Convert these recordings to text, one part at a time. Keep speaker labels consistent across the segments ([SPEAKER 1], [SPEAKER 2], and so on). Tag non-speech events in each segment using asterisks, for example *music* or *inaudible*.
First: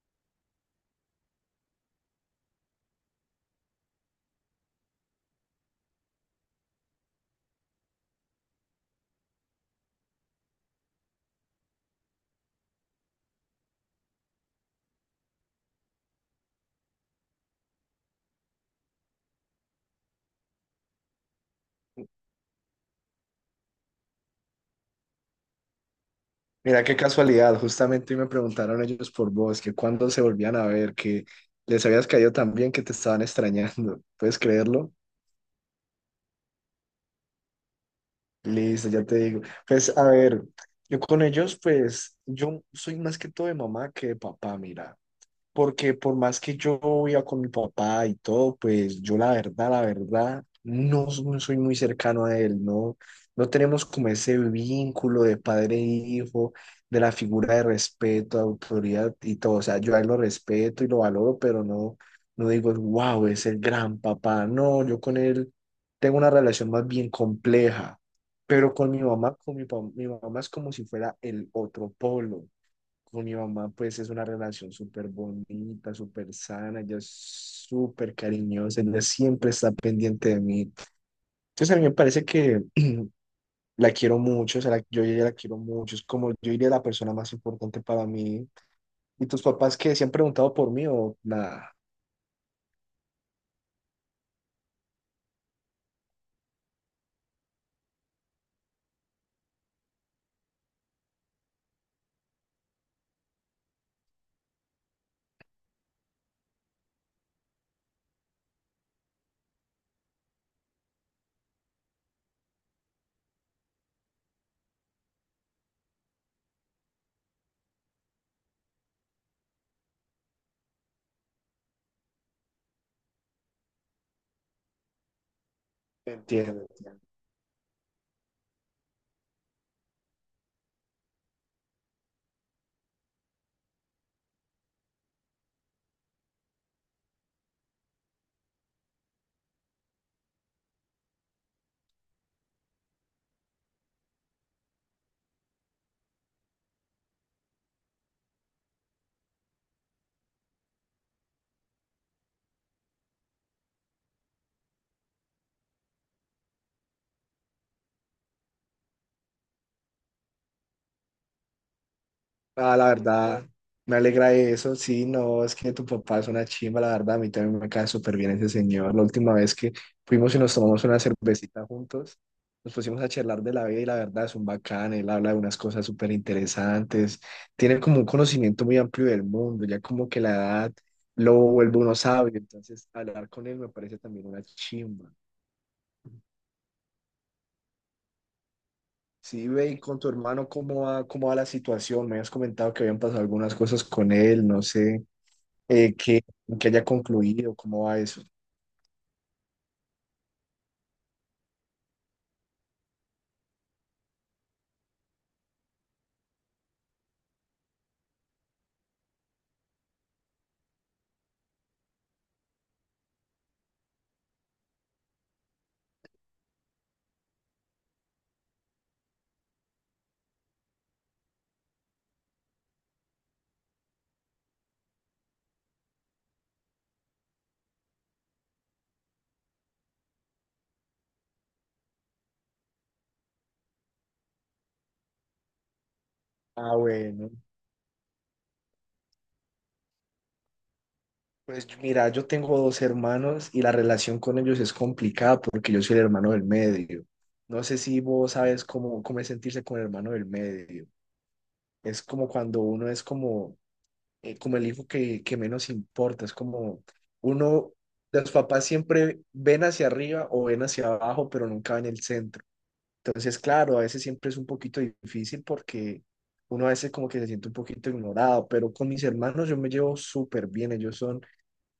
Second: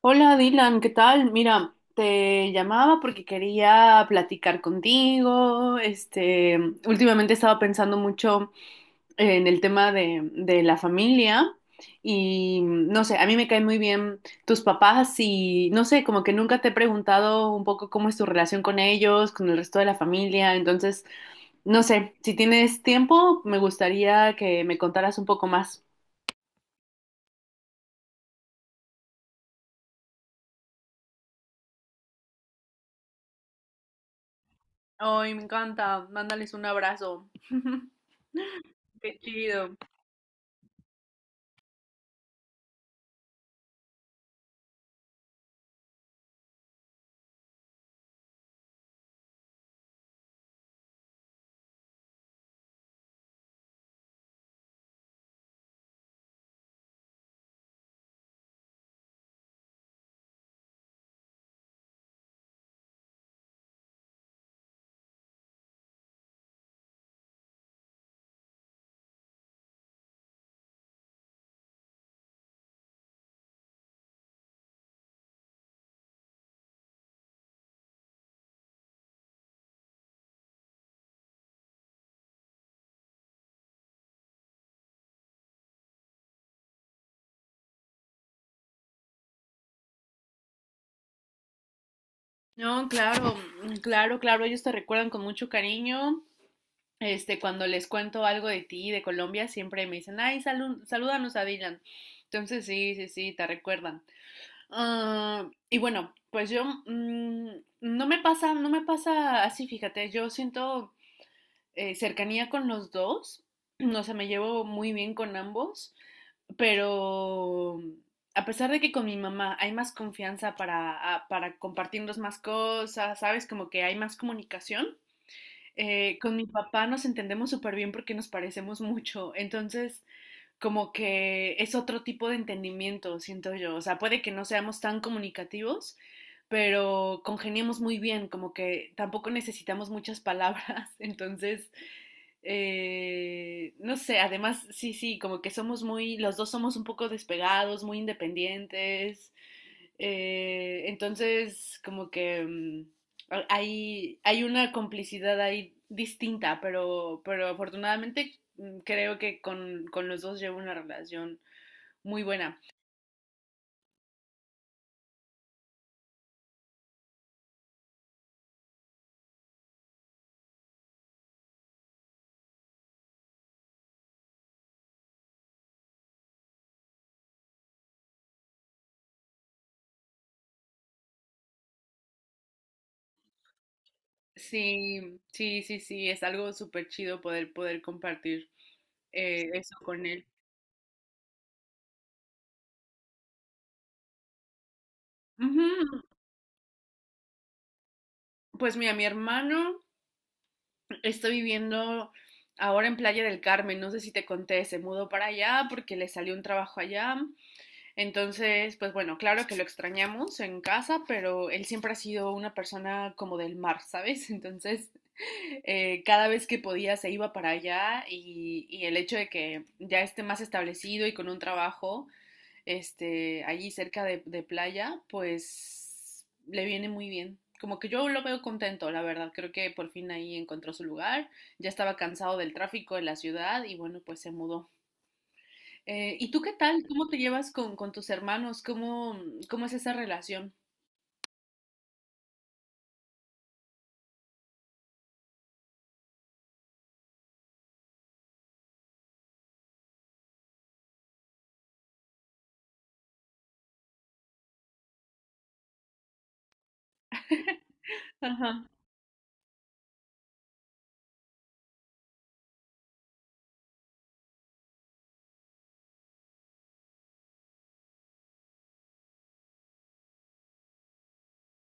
[SPEAKER 1] Hola Dylan, ¿qué tal? Mira, te llamaba porque quería platicar contigo. Últimamente estaba pensando mucho en el tema de la familia y no sé, a mí me caen muy bien tus papás y no sé, como que nunca te he preguntado un poco cómo es tu relación con ellos, con el resto de la familia. Entonces, no sé, si tienes tiempo, me gustaría que me contaras un poco más.
[SPEAKER 2] Mira qué casualidad, justamente hoy me preguntaron ellos por vos, que cuándo se volvían a ver, que les habías caído tan bien que te estaban extrañando. ¿Puedes creerlo?
[SPEAKER 1] Ay, me encanta. Mándales un abrazo. *laughs*
[SPEAKER 2] Listo, ya te
[SPEAKER 1] Qué
[SPEAKER 2] digo.
[SPEAKER 1] chido.
[SPEAKER 2] Pues a ver, yo con ellos, pues yo soy más que todo de mamá que de papá, mira. Porque por más que yo viva con mi papá y todo, pues yo la verdad, no, no soy muy cercano a él, ¿no? No tenemos como ese vínculo de padre e hijo, de la figura de respeto, de autoridad y todo. O sea, yo a él lo respeto y lo valoro, pero no, no digo, wow, es el gran papá. No, yo con él tengo una relación más bien compleja. Pero con mi mamá, mi mamá es como si fuera el otro polo. Con mi mamá, pues es una relación súper bonita, súper sana, ella es súper cariñosa, ella siempre está pendiente de mí. Entonces a mí me parece que la quiero mucho, o sea, yo a ella la quiero mucho, es como yo diría la persona más importante para mí. ¿Y tus papás que se han preguntado por mí o nada?
[SPEAKER 1] No, claro, mm, claro, claro, ellos te recuerdan con mucho cariño. Este, cuando les cuento algo de ti, de Colombia, siempre me dicen, ay, salud, salúdanos a Dylan. Entonces, sí, sí, sí, te recuerdan. Ah, y bueno, pues yo, no me pasa, no me pasa así, fíjate, yo siento cercanía con los dos. *clears throat* No sé, me llevo muy bien con ambos, pero a pesar de que con mi mamá hay más confianza para, para compartirnos más cosas, ¿sabes? Como que hay más comunicación. Con mi
[SPEAKER 2] Entiendo,
[SPEAKER 1] papá
[SPEAKER 2] entiendo.
[SPEAKER 1] nos entendemos súper bien porque nos parecemos mucho. Entonces, como que es otro tipo de entendimiento, siento yo. O sea, puede que no seamos tan comunicativos, pero congeniamos muy bien, como que tampoco necesitamos muchas *laughs* palabras. Entonces, no sé, además, sí, sí, como que somos muy, los dos somos un poco despegados, muy independientes. Entonces, como que hay una complicidad ahí distinta, pero afortunadamente creo que con los dos llevo una relación muy buena.
[SPEAKER 2] Ah, la verdad, me alegra eso. Sí, no, es que tu papá es una chimba, la verdad. A mí también me cae súper bien ese señor. La última vez que fuimos y nos tomamos una cervecita juntos, nos pusimos a charlar de la vida y la verdad es un bacán. Él habla de unas cosas súper interesantes. Tiene como un conocimiento muy amplio del mundo, ya como que la edad lo vuelve uno sabio. Entonces, hablar con él me parece también una chimba.
[SPEAKER 1] Sí, sí, sí, sí, es algo súper chido poder, poder compartir
[SPEAKER 2] Sí, ve,
[SPEAKER 1] eso
[SPEAKER 2] y con
[SPEAKER 1] con
[SPEAKER 2] tu
[SPEAKER 1] él.
[SPEAKER 2] hermano, cómo va la situación? Me habías comentado que habían pasado algunas cosas con él, no sé, eh,
[SPEAKER 1] Ujú.
[SPEAKER 2] que, que haya concluido, ¿cómo va eso?
[SPEAKER 1] Pues mira, mi hermano está viviendo ahora en Playa del Carmen, no sé si te conté, se mudó para allá porque le salió un trabajo allá. Entonces, pues bueno, claro que lo extrañamos en casa, pero él siempre ha sido una persona como del mar, ¿sabes? *laughs* Entonces, cada vez que podía se iba para allá y el hecho de que ya esté más establecido y con un trabajo, este, allí cerca de playa, pues le viene muy bien. Como que yo lo veo contento, la verdad. Creo que por fin ahí encontró su lugar. Ya estaba cansado del tráfico de la ciudad y bueno, pues se mudó. ¿Y tú qué
[SPEAKER 2] Ah,
[SPEAKER 1] tal? ¿Cómo te
[SPEAKER 2] bueno,
[SPEAKER 1] llevas con tus hermanos? ¿Cómo, cómo es esa relación?
[SPEAKER 2] pues mira, yo tengo dos hermanos y la relación con ellos es complicada porque yo soy el hermano del medio. No sé si vos sabes cómo, cómo es sentirse con el hermano del medio. Es como cuando uno es como como el hijo que menos importa. Es como uno, los papás
[SPEAKER 1] Ajá.
[SPEAKER 2] siempre ven hacia arriba o ven hacia abajo, pero nunca ven el centro. Entonces, claro, a veces siempre es un poquito difícil porque uno a veces como que se siente un poquito ignorado, pero con mis hermanos yo me llevo súper bien. Ellos son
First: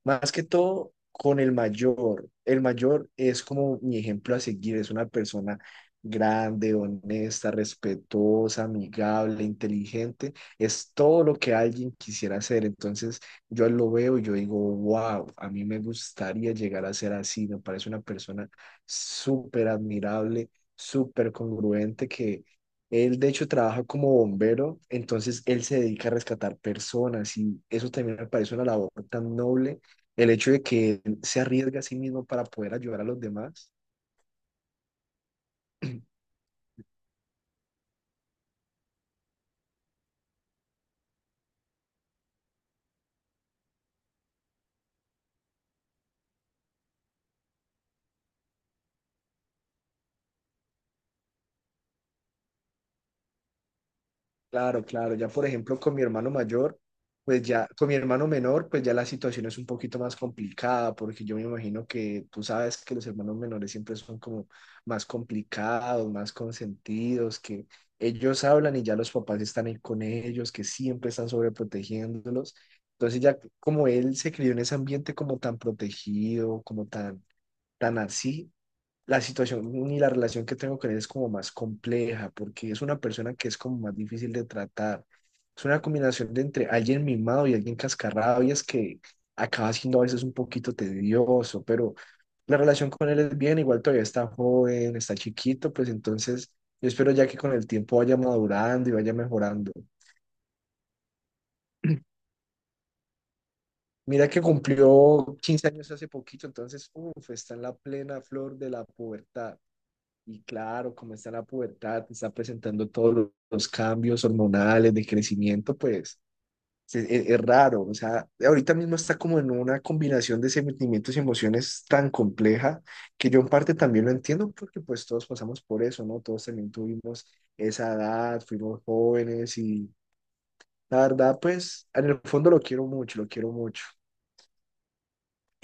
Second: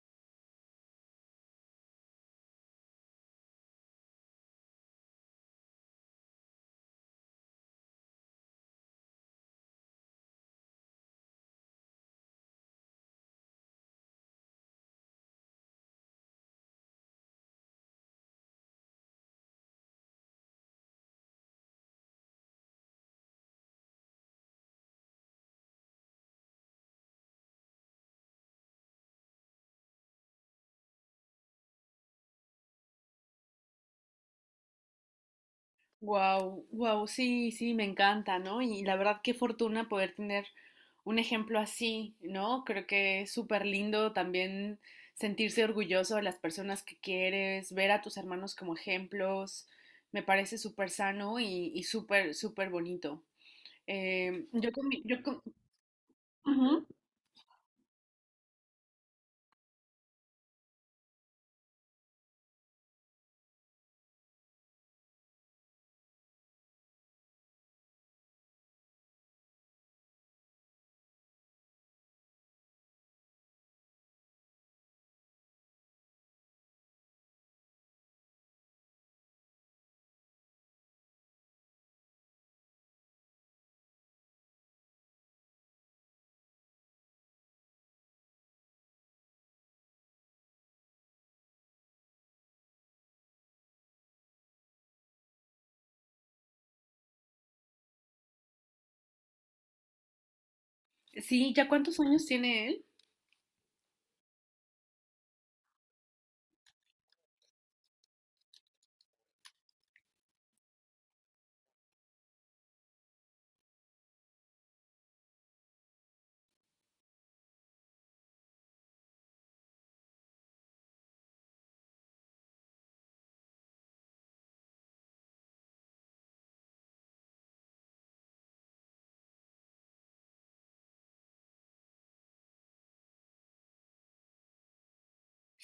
[SPEAKER 2] más que todo con el mayor. El mayor es como mi ejemplo a seguir, es una persona grande, honesta, respetuosa, amigable, inteligente. Es todo lo que alguien quisiera ser. Entonces yo lo veo y yo digo, wow, a mí me gustaría llegar a ser así. Me parece una persona súper admirable, súper congruente que... Él, de hecho, trabaja como bombero, entonces él se dedica a rescatar personas y eso también me parece una labor tan noble el hecho de que él se arriesga a sí mismo para poder ayudar a los demás.
[SPEAKER 1] Wow,
[SPEAKER 2] *clears throat*
[SPEAKER 1] wow, sí, sí, me encanta, ¿no? Y la verdad, qué fortuna poder tener un ejemplo así, ¿no? Creo que es súper lindo también sentirse orgulloso de las personas que quieres, ver a tus hermanos como ejemplos, me parece súper sano y súper, súper bonito.
[SPEAKER 2] Claro, claro.
[SPEAKER 1] Yo
[SPEAKER 2] Ya,
[SPEAKER 1] con...
[SPEAKER 2] por ejemplo, con mi hermano mayor,
[SPEAKER 1] Ujú.
[SPEAKER 2] pues ya, con mi hermano menor, pues ya la situación es un poquito más complicada, porque yo me imagino que tú sabes que los hermanos menores siempre son como más complicados, más consentidos, que ellos hablan y ya los papás están ahí con ellos, que siempre están sobreprotegiéndolos. Entonces ya como él se crió en ese ambiente como tan protegido, como tan, tan así, la situación ni la relación que tengo con él es como más compleja, porque es una persona que es como más difícil de tratar. Es una combinación de entre alguien mimado y alguien cascarrado, y es que acaba siendo a veces un poquito tedioso, pero la relación con él es bien, igual todavía está joven, está chiquito, pues entonces yo espero ya que con el tiempo vaya madurando y vaya mejorando.
[SPEAKER 1] Sí, ¿ya cuántos años tiene él?
[SPEAKER 2] Mira que cumplió 15 años hace poquito, entonces, uff está en la plena flor de la pubertad. Y claro, como está en la pubertad, está presentando todos los cambios hormonales de crecimiento, pues es, raro. O sea, ahorita mismo está como en una combinación de sentimientos y emociones tan compleja que yo en parte también lo entiendo porque pues todos pasamos por eso, ¿no? Todos también tuvimos esa edad, fuimos jóvenes y la verdad, pues en el fondo lo quiero mucho, lo quiero mucho.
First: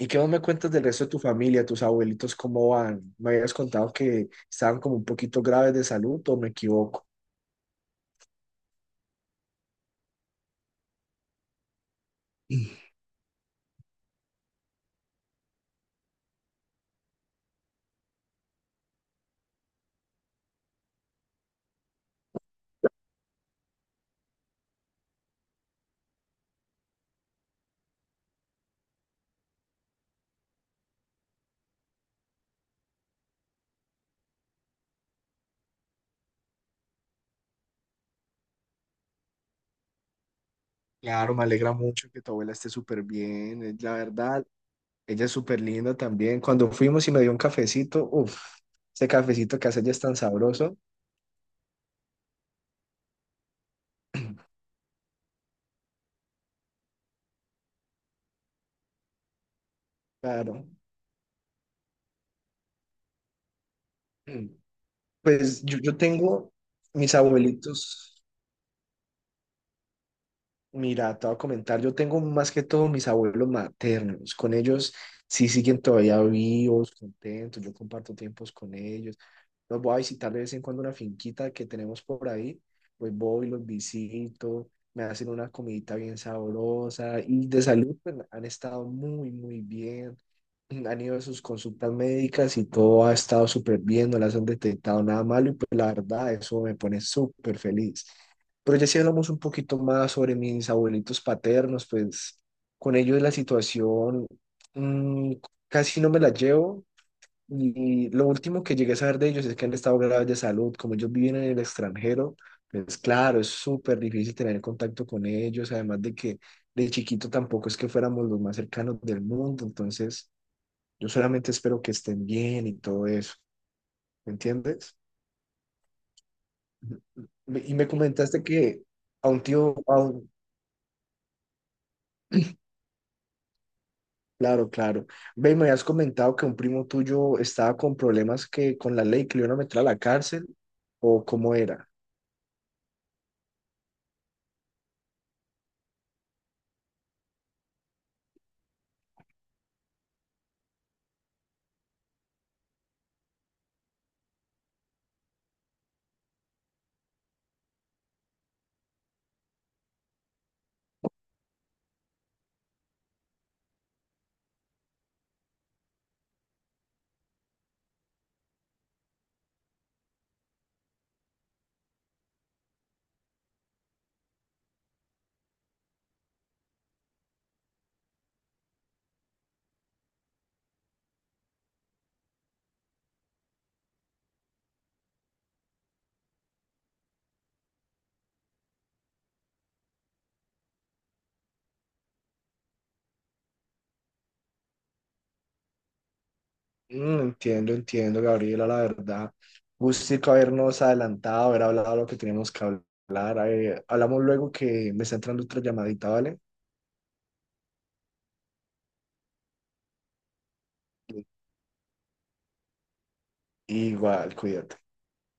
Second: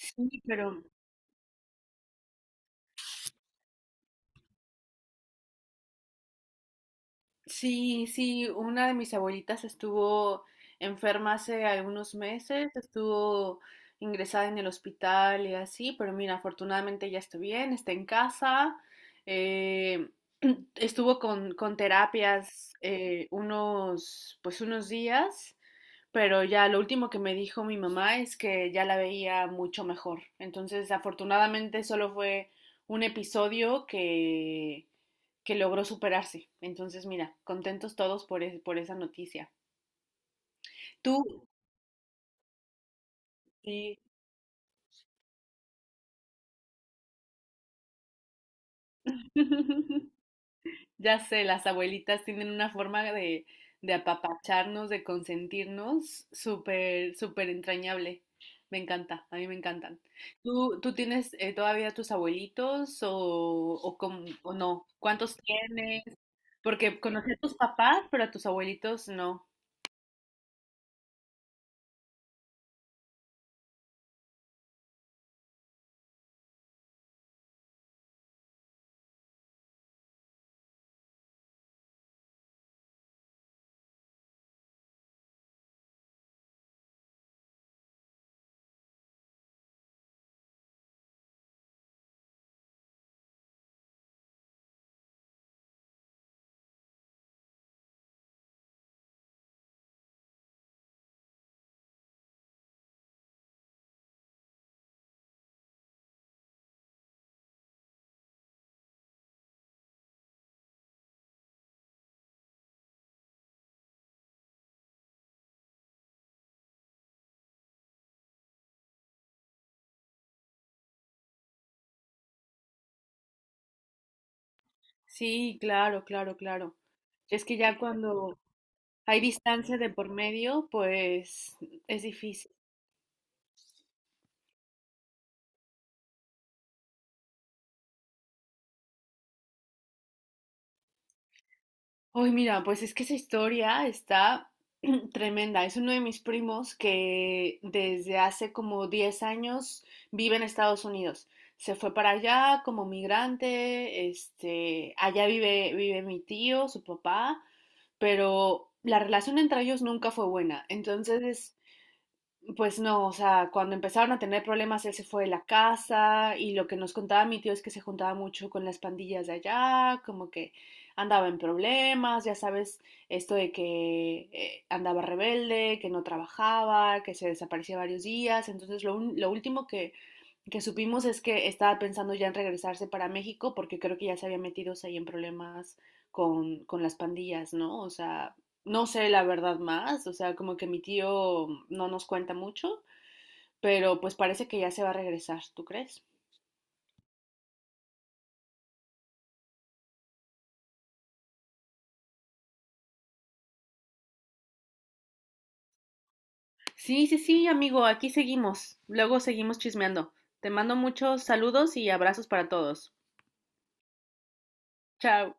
[SPEAKER 2] ¿Y qué más me cuentas
[SPEAKER 1] pero
[SPEAKER 2] del resto de tu familia, tus abuelitos, cómo van? Me habías contado que estaban como un poquito graves de salud, ¿o me equivoco?
[SPEAKER 1] sí, sí, una de mis abuelitas estuvo enferma hace algunos meses, estuvo ingresada en el hospital y así, pero mira, afortunadamente ya está bien, está en casa. eh, *clears throat* Estuvo con terapias, unos, pues unos días, pero ya lo último que me dijo mi mamá es que ya la veía mucho mejor. Entonces, afortunadamente solo fue un episodio que logró superarse. Entonces, mira, contentos todos por, por esa noticia.
[SPEAKER 2] Claro,
[SPEAKER 1] Tú,
[SPEAKER 2] me alegra mucho que tu abuela esté súper bien, es la
[SPEAKER 1] sí.
[SPEAKER 2] verdad. Ella es súper linda también. Cuando fuimos y me dio un cafecito, uff, ese cafecito que hace ella es
[SPEAKER 1] *laughs*
[SPEAKER 2] tan sabroso.
[SPEAKER 1] Ya sé, las abuelitas tienen una forma de apapacharnos, de consentirnos, súper, súper entrañable. Me encanta, a mí me encantan.
[SPEAKER 2] Claro.
[SPEAKER 1] ¿Tú, tú tienes todavía tus abuelitos o, o
[SPEAKER 2] *clears throat*
[SPEAKER 1] no? ¿Cuántos
[SPEAKER 2] Pues yo
[SPEAKER 1] tienes?
[SPEAKER 2] tengo
[SPEAKER 1] Porque
[SPEAKER 2] mis
[SPEAKER 1] conocí a tus papás, pero
[SPEAKER 2] abuelitos.
[SPEAKER 1] a tus abuelitos no.
[SPEAKER 2] Mira, te voy a comentar, yo tengo más que todo mis abuelos maternos, con ellos sí siguen todavía vivos, contentos, yo comparto tiempos con ellos, los voy a visitar de vez en cuando una finquita que tenemos por ahí, pues voy, los visito, me hacen una comidita bien sabrosa y de salud pues, han estado muy, muy bien, *clears throat* han ido a sus consultas médicas y todo ha estado súper bien, no las han detectado nada malo y pues la verdad eso me pone súper feliz. Pero ya si hablamos un poquito más sobre mis abuelitos paternos, pues con ellos la situación mm, casi no me la llevo. Y lo último que llegué a saber de ellos es que han estado graves de salud. Como ellos viven en el extranjero, pues claro, es súper difícil tener contacto con ellos. Además de que de chiquito tampoco es que fuéramos los más cercanos del mundo. Entonces, yo solamente espero que estén bien y todo eso. ¿Me entiendes?
[SPEAKER 1] Sí, claro, claro, claro.
[SPEAKER 2] Ujú.
[SPEAKER 1] Es que
[SPEAKER 2] Y
[SPEAKER 1] ya
[SPEAKER 2] me
[SPEAKER 1] cuando
[SPEAKER 2] comentaste que
[SPEAKER 1] hay
[SPEAKER 2] a un tío,
[SPEAKER 1] distancia de por medio, pues es difícil.
[SPEAKER 2] claro, claro. Ve, me habías comentado que un primo tuyo estaba con problemas que con la ley que le iban a meter a la cárcel, o cómo era.
[SPEAKER 1] Ay, mira, pues es que esa historia está *clears throat* tremenda. Es uno de mis primos que desde hace como 10 años vive en Estados Unidos. Se fue para allá como migrante, este, allá vive, vive mi tío, su papá, pero la relación entre ellos nunca fue buena. Entonces, pues no, o sea, cuando empezaron a tener problemas, él se fue de la casa y lo que nos contaba mi tío es que se juntaba mucho con las pandillas de allá, como que andaba en problemas, ya sabes, esto de que andaba rebelde, que no trabajaba, que se desaparecía varios días. Entonces, lo último que supimos es que estaba pensando ya en regresarse para México porque creo que ya se había metido, o sea, ahí en problemas con las pandillas, ¿no? O sea, no sé la verdad más, o sea, como que mi tío no nos cuenta mucho, pero pues parece que ya se va a regresar, ¿tú crees?
[SPEAKER 2] Mm, entiendo, entiendo, Gabriela, la verdad. Gustico habernos adelantado, haber hablado lo que teníamos que hablar. Hablamos luego que me está entrando otra llamadita, ¿vale?
[SPEAKER 1] Sí, sí, sí, amigo, aquí seguimos. Luego seguimos chismeando. Te mando muchos saludos y abrazos para todos.
[SPEAKER 2] Igual, cuídate.
[SPEAKER 1] Chao.